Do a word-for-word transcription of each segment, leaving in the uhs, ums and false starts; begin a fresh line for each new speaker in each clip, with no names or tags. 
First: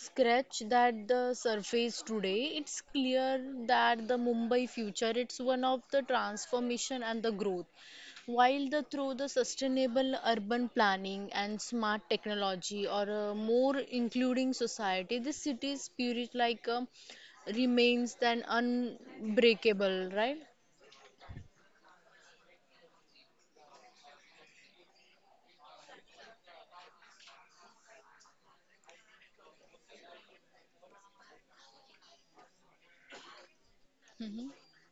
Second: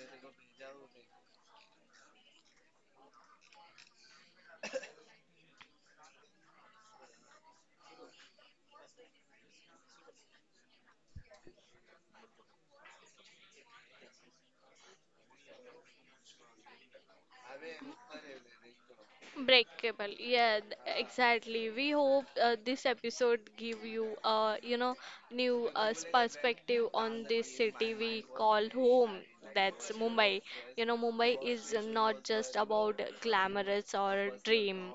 scratch that the surface today, it's clear that the Mumbai future it's one of the transformation and the growth. While the through the sustainable urban planning and smart technology or a more including society, the city's spirit like uh, remains than unbreakable,
Breakable.
right?
Yeah, th- exactly. We hope uh, this episode give you a, you know new uh, perspective on this city we call home. That's Mumbai. You know, Mumbai is not just about glamorous or
Hmm.
dream.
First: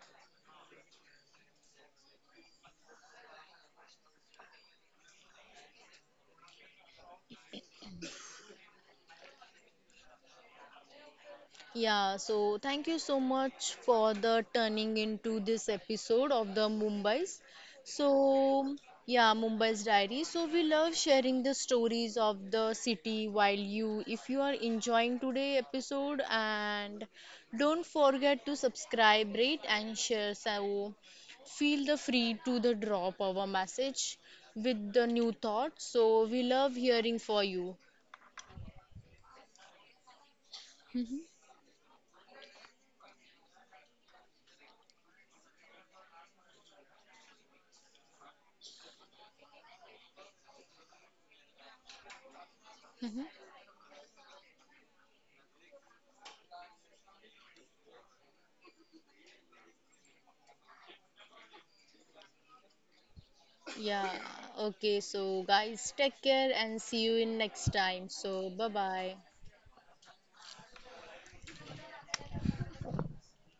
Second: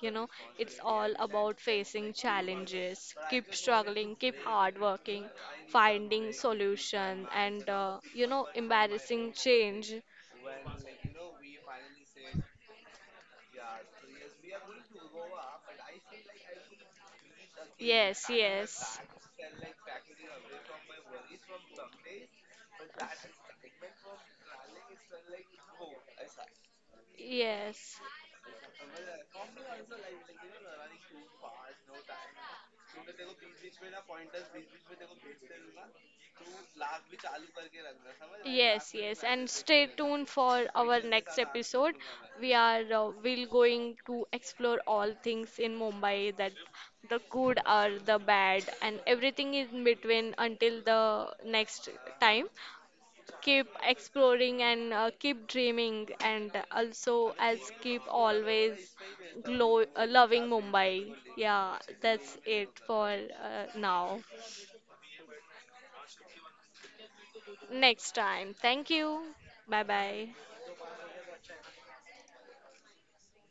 You know, it's all about facing challenges, keep struggling, keep hard working, finding solution, and uh, you know, embarrassing change.
Yeah, so thank you so
Yeah, so yes,
much for the turning into this episode of the Mumbai's. So, yeah, Mumbai's Diary. So we love sharing the stories of the city while you if you are enjoying today episode and don't
yes.
forget to subscribe, rate and share. So feel the free to the drop our message with the new thoughts. So we love hearing for you.
Yes, yes, and stay tuned for our next episode. We are uh, we'll going to explore all things in Mumbai that the good or the bad and everything in between until the next time, keep exploring and uh, keep dreaming and also as keep always glow uh, loving Mumbai. Yeah, that's it for uh,
Yeah.
now.
Okay. So, guys, take care and see you in next time.
Next
So,
time.
bye
Thank
bye.
you. Bye bye.